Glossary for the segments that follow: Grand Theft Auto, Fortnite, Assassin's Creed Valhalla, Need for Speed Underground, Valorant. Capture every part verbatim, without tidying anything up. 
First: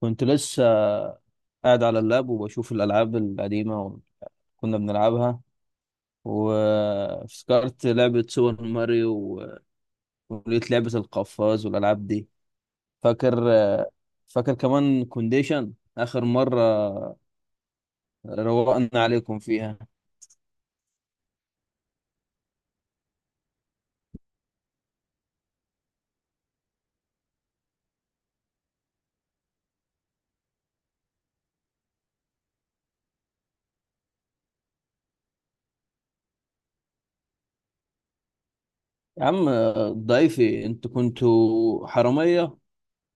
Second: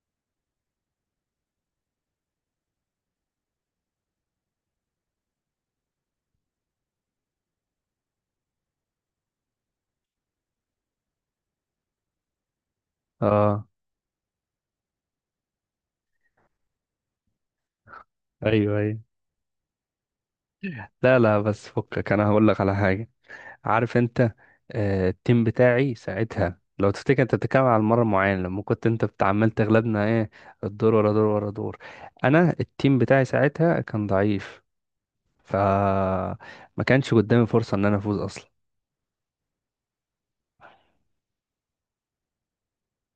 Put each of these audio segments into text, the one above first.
كنت لسه قاعد على اللاب وبشوف الألعاب القديمة اللي كنا بنلعبها، وافتكرت لعبة سوبر ماريو و- ولقيت لعبة القفاز والألعاب دي. فاكر؟ اه. فاكر كمان كونديشن آخر مرة ايوه، روقنا ايوه. عليكم فيها. لا، لا، بس فكك، انا هقول لك على حاجه. عارف انت، آه التيم بتاعي ساعتها، لو تفتكر، انت بتتكلم على المره معينه لما كنت انت بتعمل تغلبنا ايه؟ الدور ورا دور ورا دور. انا التيم بتاعي ساعتها كان ضعيف، ف ما كانش قدامي فرصه ان انا افوز اصلا. يا عم ضيفي، انتوا كنتوا حرامية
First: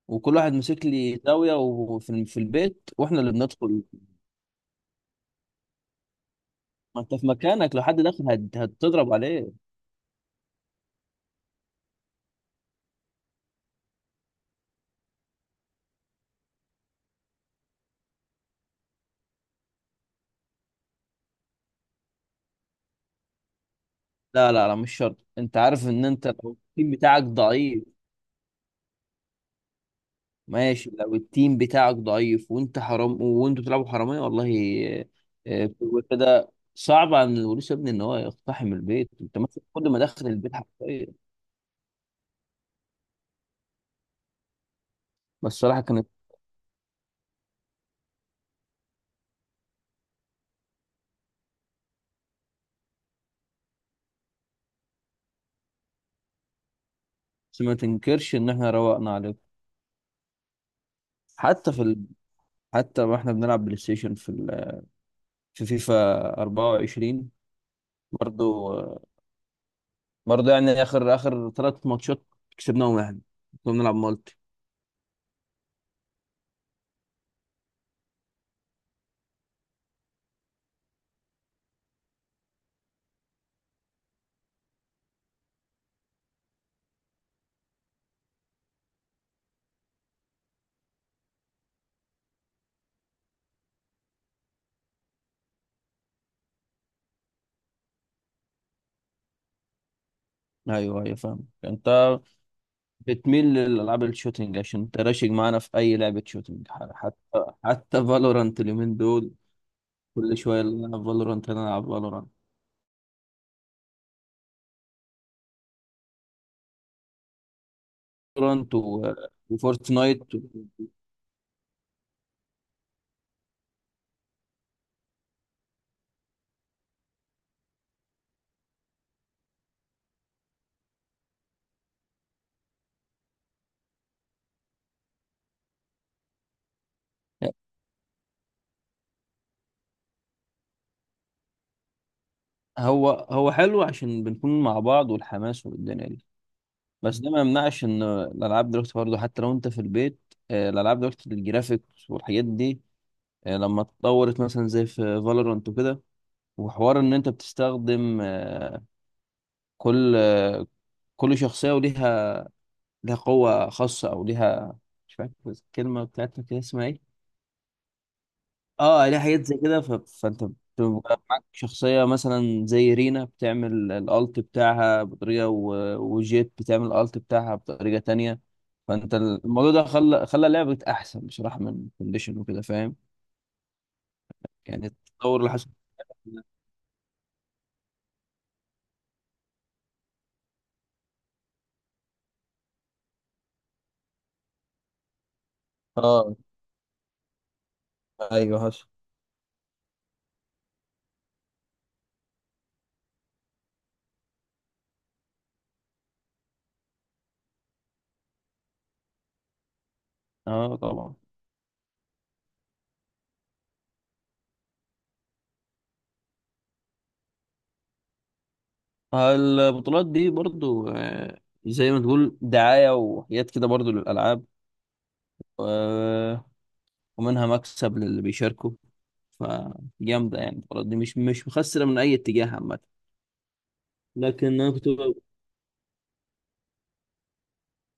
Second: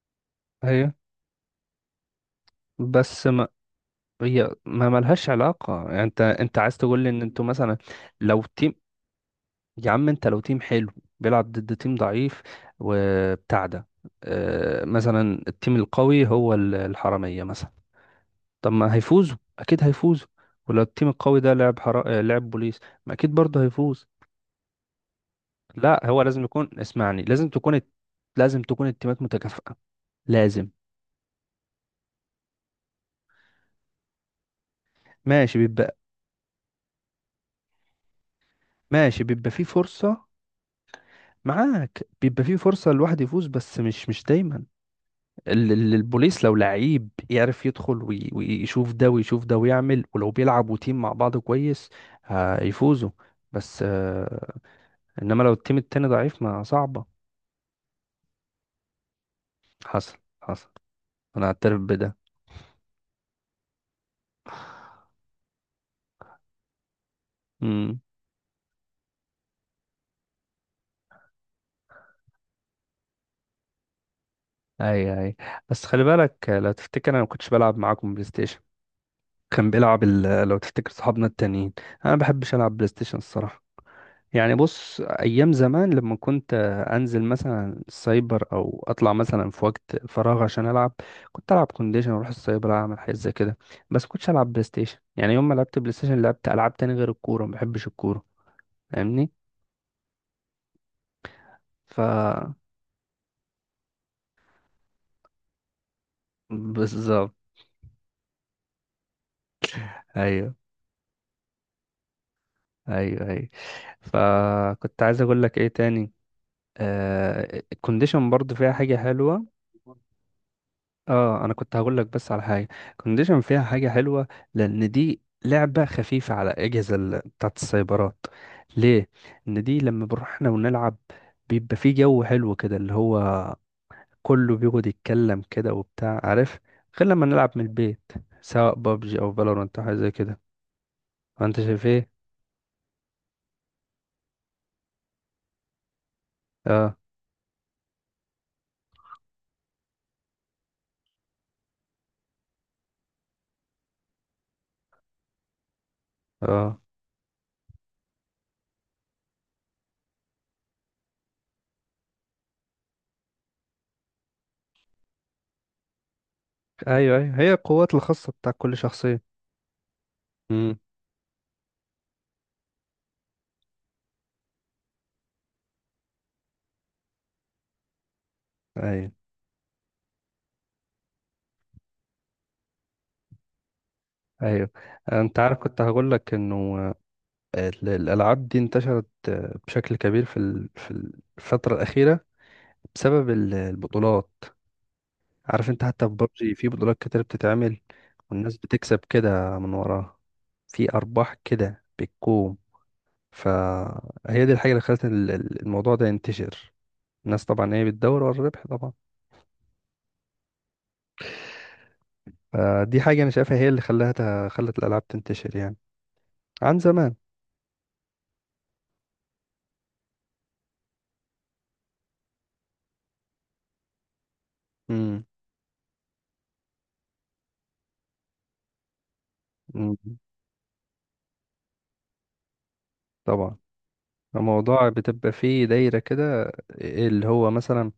وكل واحد مسك ايوه. لي زاوية، وفي في البيت واحنا بس اللي ما بندخل. هي ما ملهاش علاقه، يعني انت انت عايز تقول ما لي انت ان في انتوا مكانك، مثلا لو حد دخل لو هت- تيم هتضرب عليه. يا عم انت لو تيم حلو بيلعب ضد تيم ضعيف وبتاع ده. آه، مثلا التيم القوي هو ال- الحرامية مثلا. طب ما هيفوزوا، اكيد هيفوزوا. ولو التيم القوي ده لعب حرا... آه، لعب بوليس، ما اكيد برضه هيفوز. لا، لا، لا، مش شرط، انت عارف لا، ان هو انت لازم لو يكون، التيم اسمعني، بتاعك لازم تكون ضعيف. الت- لازم تكون التيمات متكافئة. لازم. ماشي، لو التيم بتاعك ضعيف وانت حرام وانتوا بتلعبوا حرامية، والله ماشي آه، بيبقى بتبقى كده صعب عن الوريث يا ابني ان هو يقتحم البيت. ماشي، انت بيبقى في مثلا كل ما فرصة دخل البيت حرفيا. معاك، بيبقى في فرصة الواحد يفوز، بس مش مش دايما. بس ال- الصراحة ال- كانت البوليس لو لعيب يعرف يدخل وي- ويشوف ده ويشوف ده ويعمل، ولو بيلعبوا تيم مع بعض كويس هيفوزوا. بس آه، انما لو التيم التاني ضعيف ما صعبة. بس ما تنكرش ان احنا روقنا عليكم، حصل حصل، انا حتى اعترف في ال... بده. حتى واحنا بنلعب بلاي ستيشن في ال... في فيفا أربعة وعشرين. امم. برضو آه، برضو يعني اخر اخر ثلاث ماتشات كسبناهم احنا. كنا بنلعب مالتي. اي، اي. بس خلي بالك، آه، لو تفتكر انا ما كنتش بلعب معاكم بلاي ستيشن، كان بيلعب ال- لو تفتكر صحابنا التانيين. انا ما بحبش العب بلاي ستيشن الصراحة. يعني بص، ايام زمان لما كنت انزل مثلا السايبر او اطلع مثلا في وقت فراغ عشان العب، كنت العب كونديشن واروح السايبر اعمل حاجات زي كده. بس كنتش العب بلاي ستيشن. يعني يوم ما لعبت بلاي ستيشن، لعبت العاب تاني غير الكوره، ما بحبش الكوره، فاهمني؟ ايوه، ايوه، فاهم انت. ف بتميل للألعاب الشوتينج عشان تراشق معانا في أي لعبة شوتينج، ح- بالظبط. حتى حتى فالورانت اليومين دول. كل ايوه، شوية نلعب فالورانت، نلعب فالورانت. ايوه، ايوه. فكنت عايز اقول لك ايه تاني؟ آه الكونديشن برضو فالورانت فيها حاجه و- حلوه. وفورتنايت و... اه، انا كنت هقول لك بس على حاجه، كونديشن فيها حاجه حلوه، لان دي لعبه خفيفه على اجهزه ال- بتاعت السايبرات. ليه؟ ان دي لما بنروح احنا ونلعب، بيبقى في جو حلو كده، اللي هو كله بيقعد يتكلم كده وبتاع، عارف؟ غير لما نلعب من البيت، سواء بابجي او فالورانت او حاجه زي كده. انت شايف ايه؟ هو هو حلو عشان بنكون مع بعض والحماس والدنيا دي. اه، بس ده ما يمنعش إن الألعاب دلوقتي برضه حتى لو أنت في البيت، آه، الألعاب دلوقتي الجرافيكس والحاجات دي آه، لما اتطورت مثلا زي في فالورانت وكده، اه. وحوار إن أنت بتستخدم آه، كل آه، كل شخصية وليها لها قوة خاصة، أو ليها... مش فاكر الكلمة بتاعتها كده، اسمها إيه؟ ايوه، ايوه، هي القوات الخاصه بتاع كل آه ليها شخصيه. حاجات زي كده، ف... فأنت امم. بتبقى معاك شخصية مثلا زي رينا بتعمل الألت بتاعها بطريقة، و... وجيت بتعمل الألت بتاعها بطريقة تانية. ايوه، فأنت الموضوع ده خلى خلى لعبة أحسن بصراحة من كونديشن وكده، فاهم؟ ايوه. يعني انت التطور اللي عارف حصل. كنت هقول لك انه ال- الألعاب دي انتشرت آه، بشكل كبير في ال- في الفترة الأخيرة، بسبب ال- البطولات. عارف انت، حتى في آه، ببجي في بطولات كتير بتتعمل، والناس أيوه حصل. بتكسب كده من وراها، في أرباح كده بتكون. فهي دي الحاجة اللي خلت ال- ال- الموضوع ده ينتشر. الناس طبعا هي بتدور ورا الربح طبعا. آه، طبعا. فدي حاجة أنا شايفها هي اللي خلاها ت- خلت الألعاب تنتشر، يعني عن زمان. البطولات دي برضو آه، زي ما تقول دعاية وحاجات كده برضو للألعاب، مم. آه، ومنها مكسب للي بيشاركوا. مم. فجامدة يعني، المباراة دي مش مش مخسرة من أي اتجاه عامة. طبعا. لكن أنا كنت الموضوع ب- بتبقى فيه دايرة كده، إيه اللي هو مثلا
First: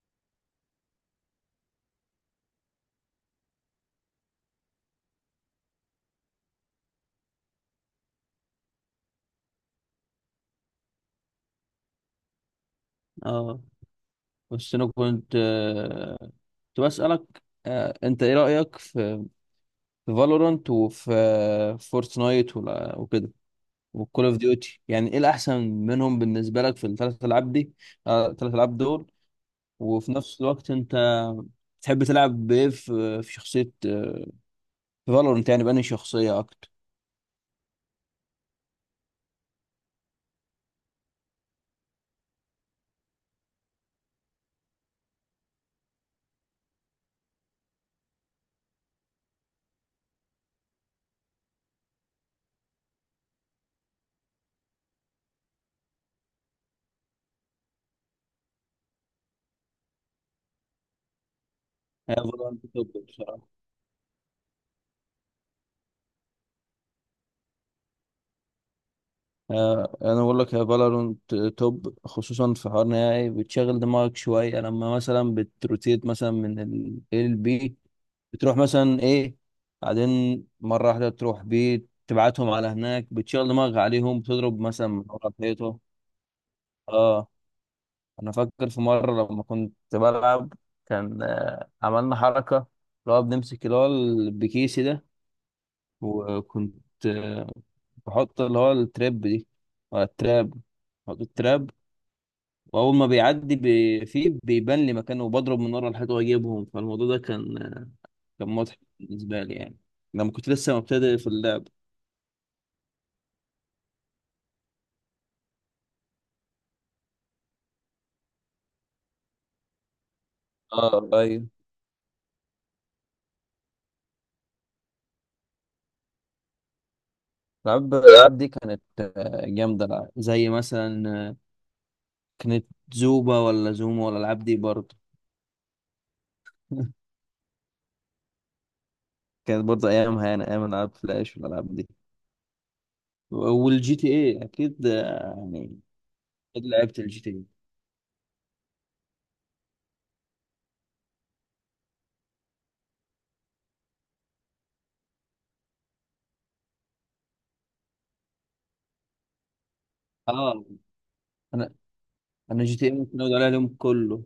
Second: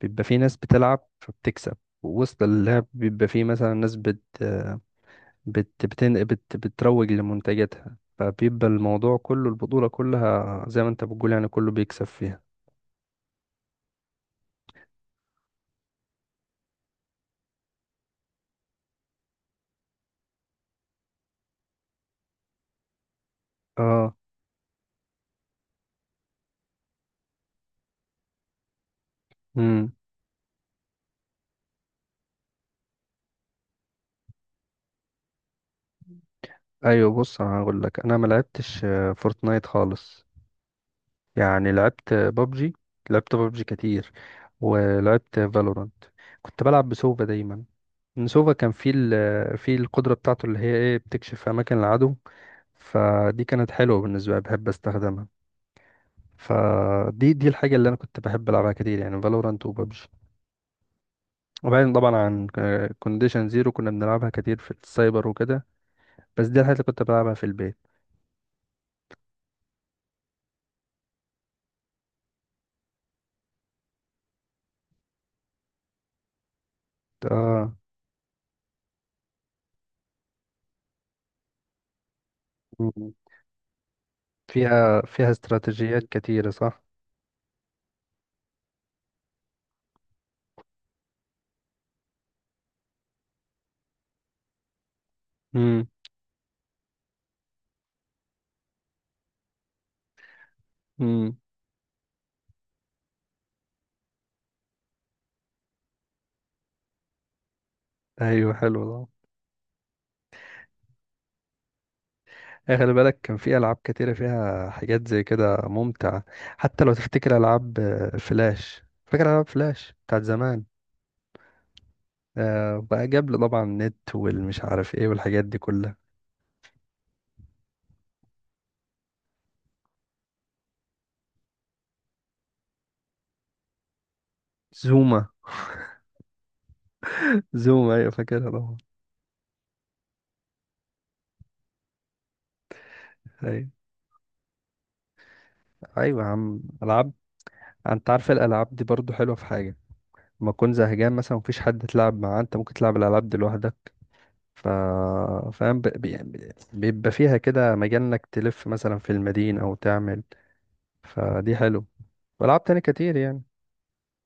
بيبقى في ناس بتلعب فبتكسب، ووسط اللعب بيبقى في مثلا ناس بت بت بتن... بت... بتروج لمنتجاتها. فبيبقى الموضوع كله، البطولة كلها زي ما انت بتقول، يعني كله بيكسب فيها. آه بس أنا كنت آه كنت بسألك، آه أنت إيه رأيك في في فالورانت، وفي آه، فورتنايت ولا- وكده، اه. وكول أوف ديوتي. يعني إيه الأحسن منهم بالنسبة لك في الثلاث ألعاب دي؟ آه، الثلاث ألعاب دول امم. وفي نفس الوقت أنت تحب تلعب بإيه في في شخصية، آه، في فالورانت؟ يعني بأنهي شخصية أكتر؟ ايوه بص، انا هقول لك انا ما لعبتش آه، فورتنايت خالص، يعني لعبت بابجي، لعبت بابجي كتير، ولعبت فالورانت. كنت بلعب بسوفا دايما. إن سوفا كان فيه ال... فيه القدرة بتاعته اللي هي ايه، بتكشف اماكن العدو. فدي كانت حلوة بالنسبة لي، بحب استخدمها. فدي دي الحاجة اللي انا كنت بحب العبها كتير، يعني فالورانت وببجي. وبعدين طبعا هي عن فالورانت توب بصراحة. كونديشن زيرو كنا بنلعبها كتير في السايبر وكده، بس دي الحاجة اللي كنت بلعبها في البيت. آه، انا بقول لك يا فالورانت توب، خصوصا في حوار نهائي بتشغل دماغك شويه لما مثلا بتروتيت مثلا من ال A ل B. اه. بتروح مثلا ايه، بعدين مره واحده تروح بي تبعتهم على هناك، مم. بتشغل دماغك عليهم، بتضرب مثلا فيها من ورا فيها الحيطه. استراتيجيات كتيرة، صح. اه، انا فاكر في مره لما كنت بلعب، كان آه، عملنا حركه اللي هو بنمسك اللي هو البكيسي ده، امم. وكنت آه، بحط اللي هو التراب دي، ولا التراب، بحط امم. التراب. واول ما بيعدي بي... فيه بيبان لي مكانه، وبضرب من ورا الحيط واجيبهم، فالموضوع ده كان كان ايوه، مضحك حلو ده. بالنسبه لي يعني، لما كنت لسه مبتدئ في اللعب. إيه، خلي بالك كان في العاب كتيرة فيها حاجات زي كده ممتعة، حتى لو تفتكر العاب آه، فلاش، فاكر العاب فلاش بتاعت زمان؟ اه، ايوه. آه بقى جاب لي طبعا النت والمش عارف ايه والحاجات دي كلها. العاب الالعاب دي كانت آه، جامده، لا. زي مثلا آه، كانت زوبا، ولا زوما، ولا الالعاب دي برضه. زوما. زوما، ايوه فاكرها طبعا. كانت برضه ايامها يعني، ايام العاب فلاش والالعاب دي، ايوه، والجي تي اي اكيد آه، يعني. ايوه يا عم، اكيد لعبت العاب. الجي تي اي. انت عارف الالعاب دي برضو حلوه في حاجه، لما تكون زهقان مثلا مفيش حد تلعب معاه، انت ممكن تلعب الالعاب دي لوحدك. ف فاهم؟ ب... ب- يعني بيبقى فيها كده مجال انك تلف مثلا في المدينه او تعمل. اه، فدي انا حلو. انا والعاب جي تاني تي اي كتير ممكن اقعد يعني. عليها اليوم كله.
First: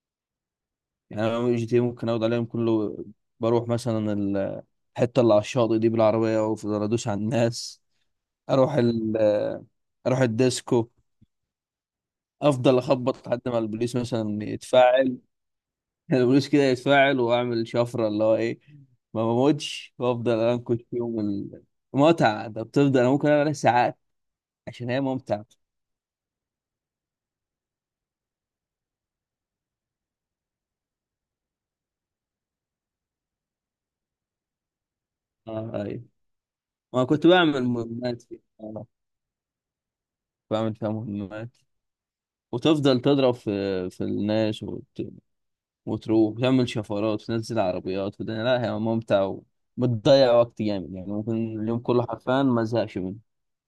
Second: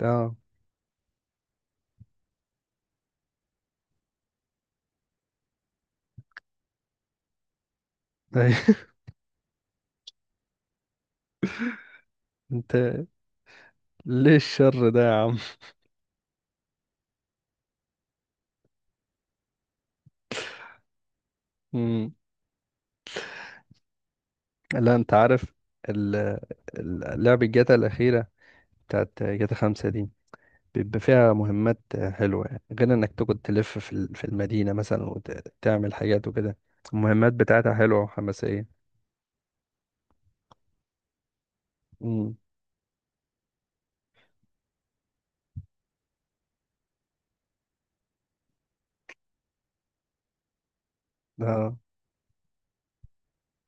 اه. يعني انا جي تي اي ممكن اقعد عليها اليوم كله. بروح مثلا الحته اللي على الشاطئ دي بالعربيه وافضل ادوس على الناس، أيوة. اروح ال آه، اروح الديسكو، افضل انت، اخبط لحد ما البوليس ليه مثلا الشر ده يا يتفاعل. عم؟ البوليس كده يتفاعل واعمل شفره اللي هو ايه، ما بموتش، وافضل انكش فيهم ال- مم. متعه، ده بتفضل انا ممكن اعملها ساعات عشان لا، هي انت ممتعه. عارف ال- ال- لعبة جاتا الأخيرة، بتاعت جاتا خمسة دي، بيبقى فيها مهمات حلوة، يعني غير انك تقعد تلف في ال- في المدينة مثلا آه، وتعمل أيوة. حاجات وكده. ما كنت المهمات بعمل بتاعتها حلوة مهمات فيها، وحماسية. آه، بعمل فيها مهمات، امم. وتفضل تضرب في في الناس، وتروح وتعمل شفرات وتنزل عربيات وده، لا هي ممتع، وبتضيع وقت جامد يعني، ممكن اه، اليوم كله حرفيا ما زهقش منه.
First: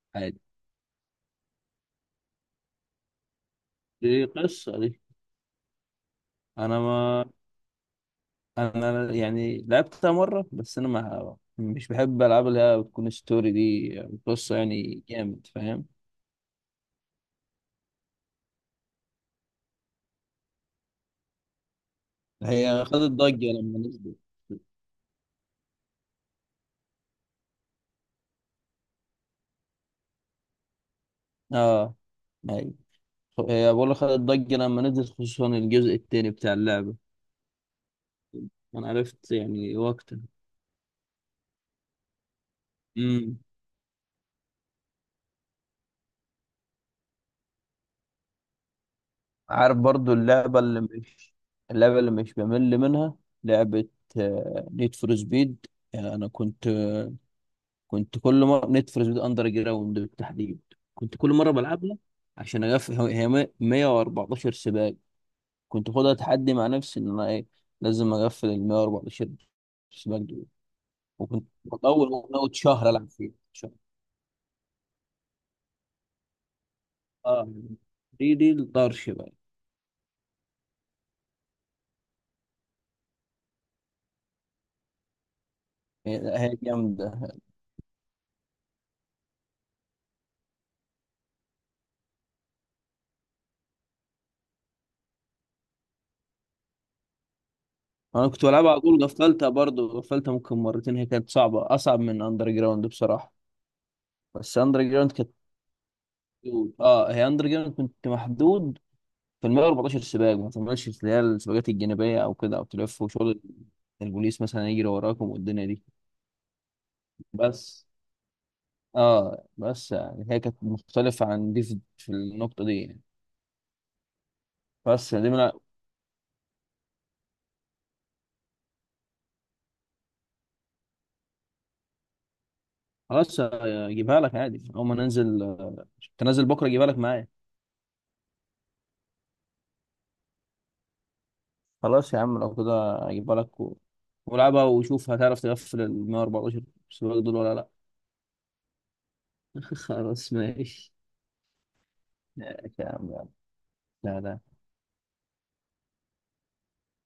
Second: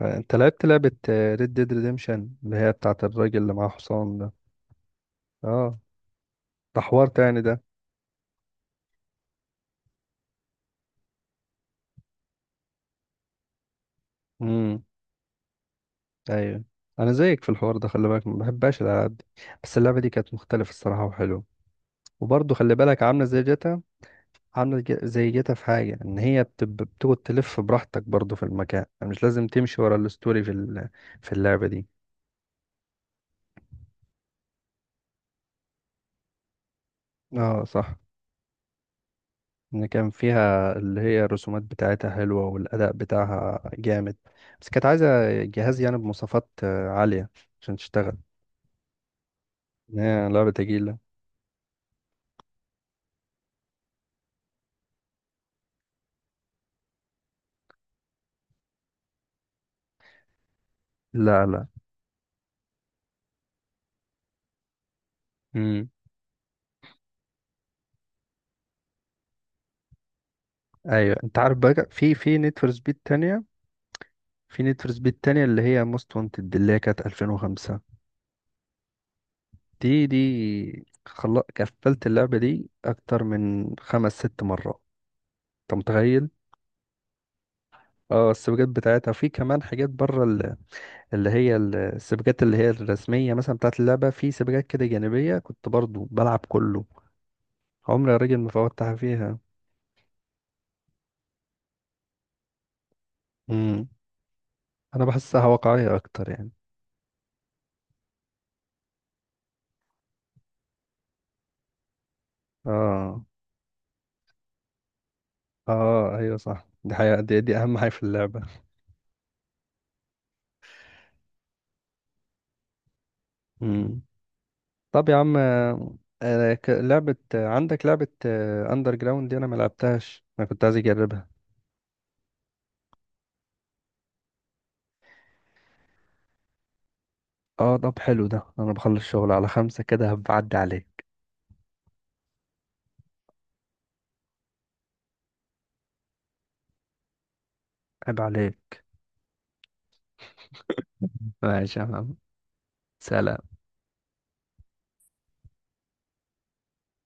انت عادي، لعبت لعبة ريد ديد ريديمشن اللي هي بتاعت الراجل اللي معاه دي حصان ده؟ قصة دي. اه، أنا ده حوار ما تاني ده. أنا يعني لعبتها مرة، بس أنا ما مش بحب ألعاب اللي هي بتكون ستوري دي، يعني قصة، امم. يعني جامد، فاهم. ايوه. انا زيك في الحوار ده خلي بالك، ما بحبهاش الالعاب دي، بس اللعبة دي كانت مختلفة الصراحة وحلوة، وبرضه خلي هي بالك خدت عاملة زي ضجة لما جاتا، نزلت. عاملة ج- زي جيتا. في حاجة إن هي بتب- بتقعد تلف براحتك برضو في المكان، مش لازم تمشي ورا الستوري في ال- في اللعبة دي. اه، هي هي بقول لك خدت ضجة لما نزلت، خصوصا الجزء التاني بتاع اللعبة. اه، صح. أنا عرفت يعني إن كان وقتها. فيها اللي هي الرسومات بتاعتها حلوة والأداء بتاعها جامد، بس كانت عايزة جهاز يعني بمواصفات آه، عالية عشان تشتغل. عارف برضو إيه، لعبة اللعبة اللي تقيلة. مش اللعبة اللي مش بمل منها، لعبة نيد فور سبيد. أنا كنت آه، كنت كل مرة، نيد فور سبيد أندر جراوند بالتحديد، كنت كل لا، مرة لا. بلعبها عشان أقفل هو- هي مية- 114 سباق. امم. كنت خدها تحدي مع نفسي، إن أنا إيه لازم أقفل ال مية وأربعتاشر سباق دول. أيوة. أنت وكنت عارف كنت بقى أول، في من في أول نيد فور شهر سبيد ألعب فيه تانية، شهر. في نيد فور سبيد تانية اللي هي موست وانتد، اللي هي كانت آه، ألفين وخمسة. دي دي الطرش بقى. دي دي خل... قفلت اللعبة دي أكتر من خمس ست مرات. أنت متخيل؟ هي هي جامدة. اه، السباقات بتاعتها في كمان حاجات بره ال- اللي هي ال- السباقات اللي هي الرسمية مثلا بتاعت اللعبة، في سباقات كده جانبية كنت برضو بلعب كله. عمري يا انا راجل كنت ما بلعبها على فوتها طول، فيها. غفلتها برضه، غفلتها ممكن مرتين، هي كانت صعبه، اصعب من اندر جراوند بصراحه. امم. بس اندر أنا جراوند كانت بحسها واقعية أكتر يعني. محدود. اه، هي اندر جراوند كنت محدود في ال مية وأربعتاشر سباق، ما تعملش اللي هي السباقات الجانبيه او كده، او تلف اه. وشغل البوليس مثلا يجري وراكم والدنيا دي. اه، أيوة صح، دي حقيقة، دي, دي أهم بس حاجة في اللعبة. اه بس يعني هي كانت مختلفه عن دي في في النقطه دي يعني. امم. طب بس يا دي عم، من آه، آه، ك- لعبة، آه، عندك لعبة أندر جراوند دي، أنا ملعبتهاش، أنا كنت عايز أجربها. خلاص، آه، اجيبها لك عادي اول ما ننزل، آه، تنزل بكره اجيبها لك معايا. اه، طب حلو ده، أنا بخلص شغل على خمسة كده هبعدي عليك. خلاص يا عم، لو كده اجيبها لك و... ولعبها، وشوف هتعرف تقفل ال مية وأربعتاشر سباق دول ولا لا. عيب عليك. خلاص، ماشي. ماشي يا عم. ماشي، يا عم، يلا. سلام. لا، لا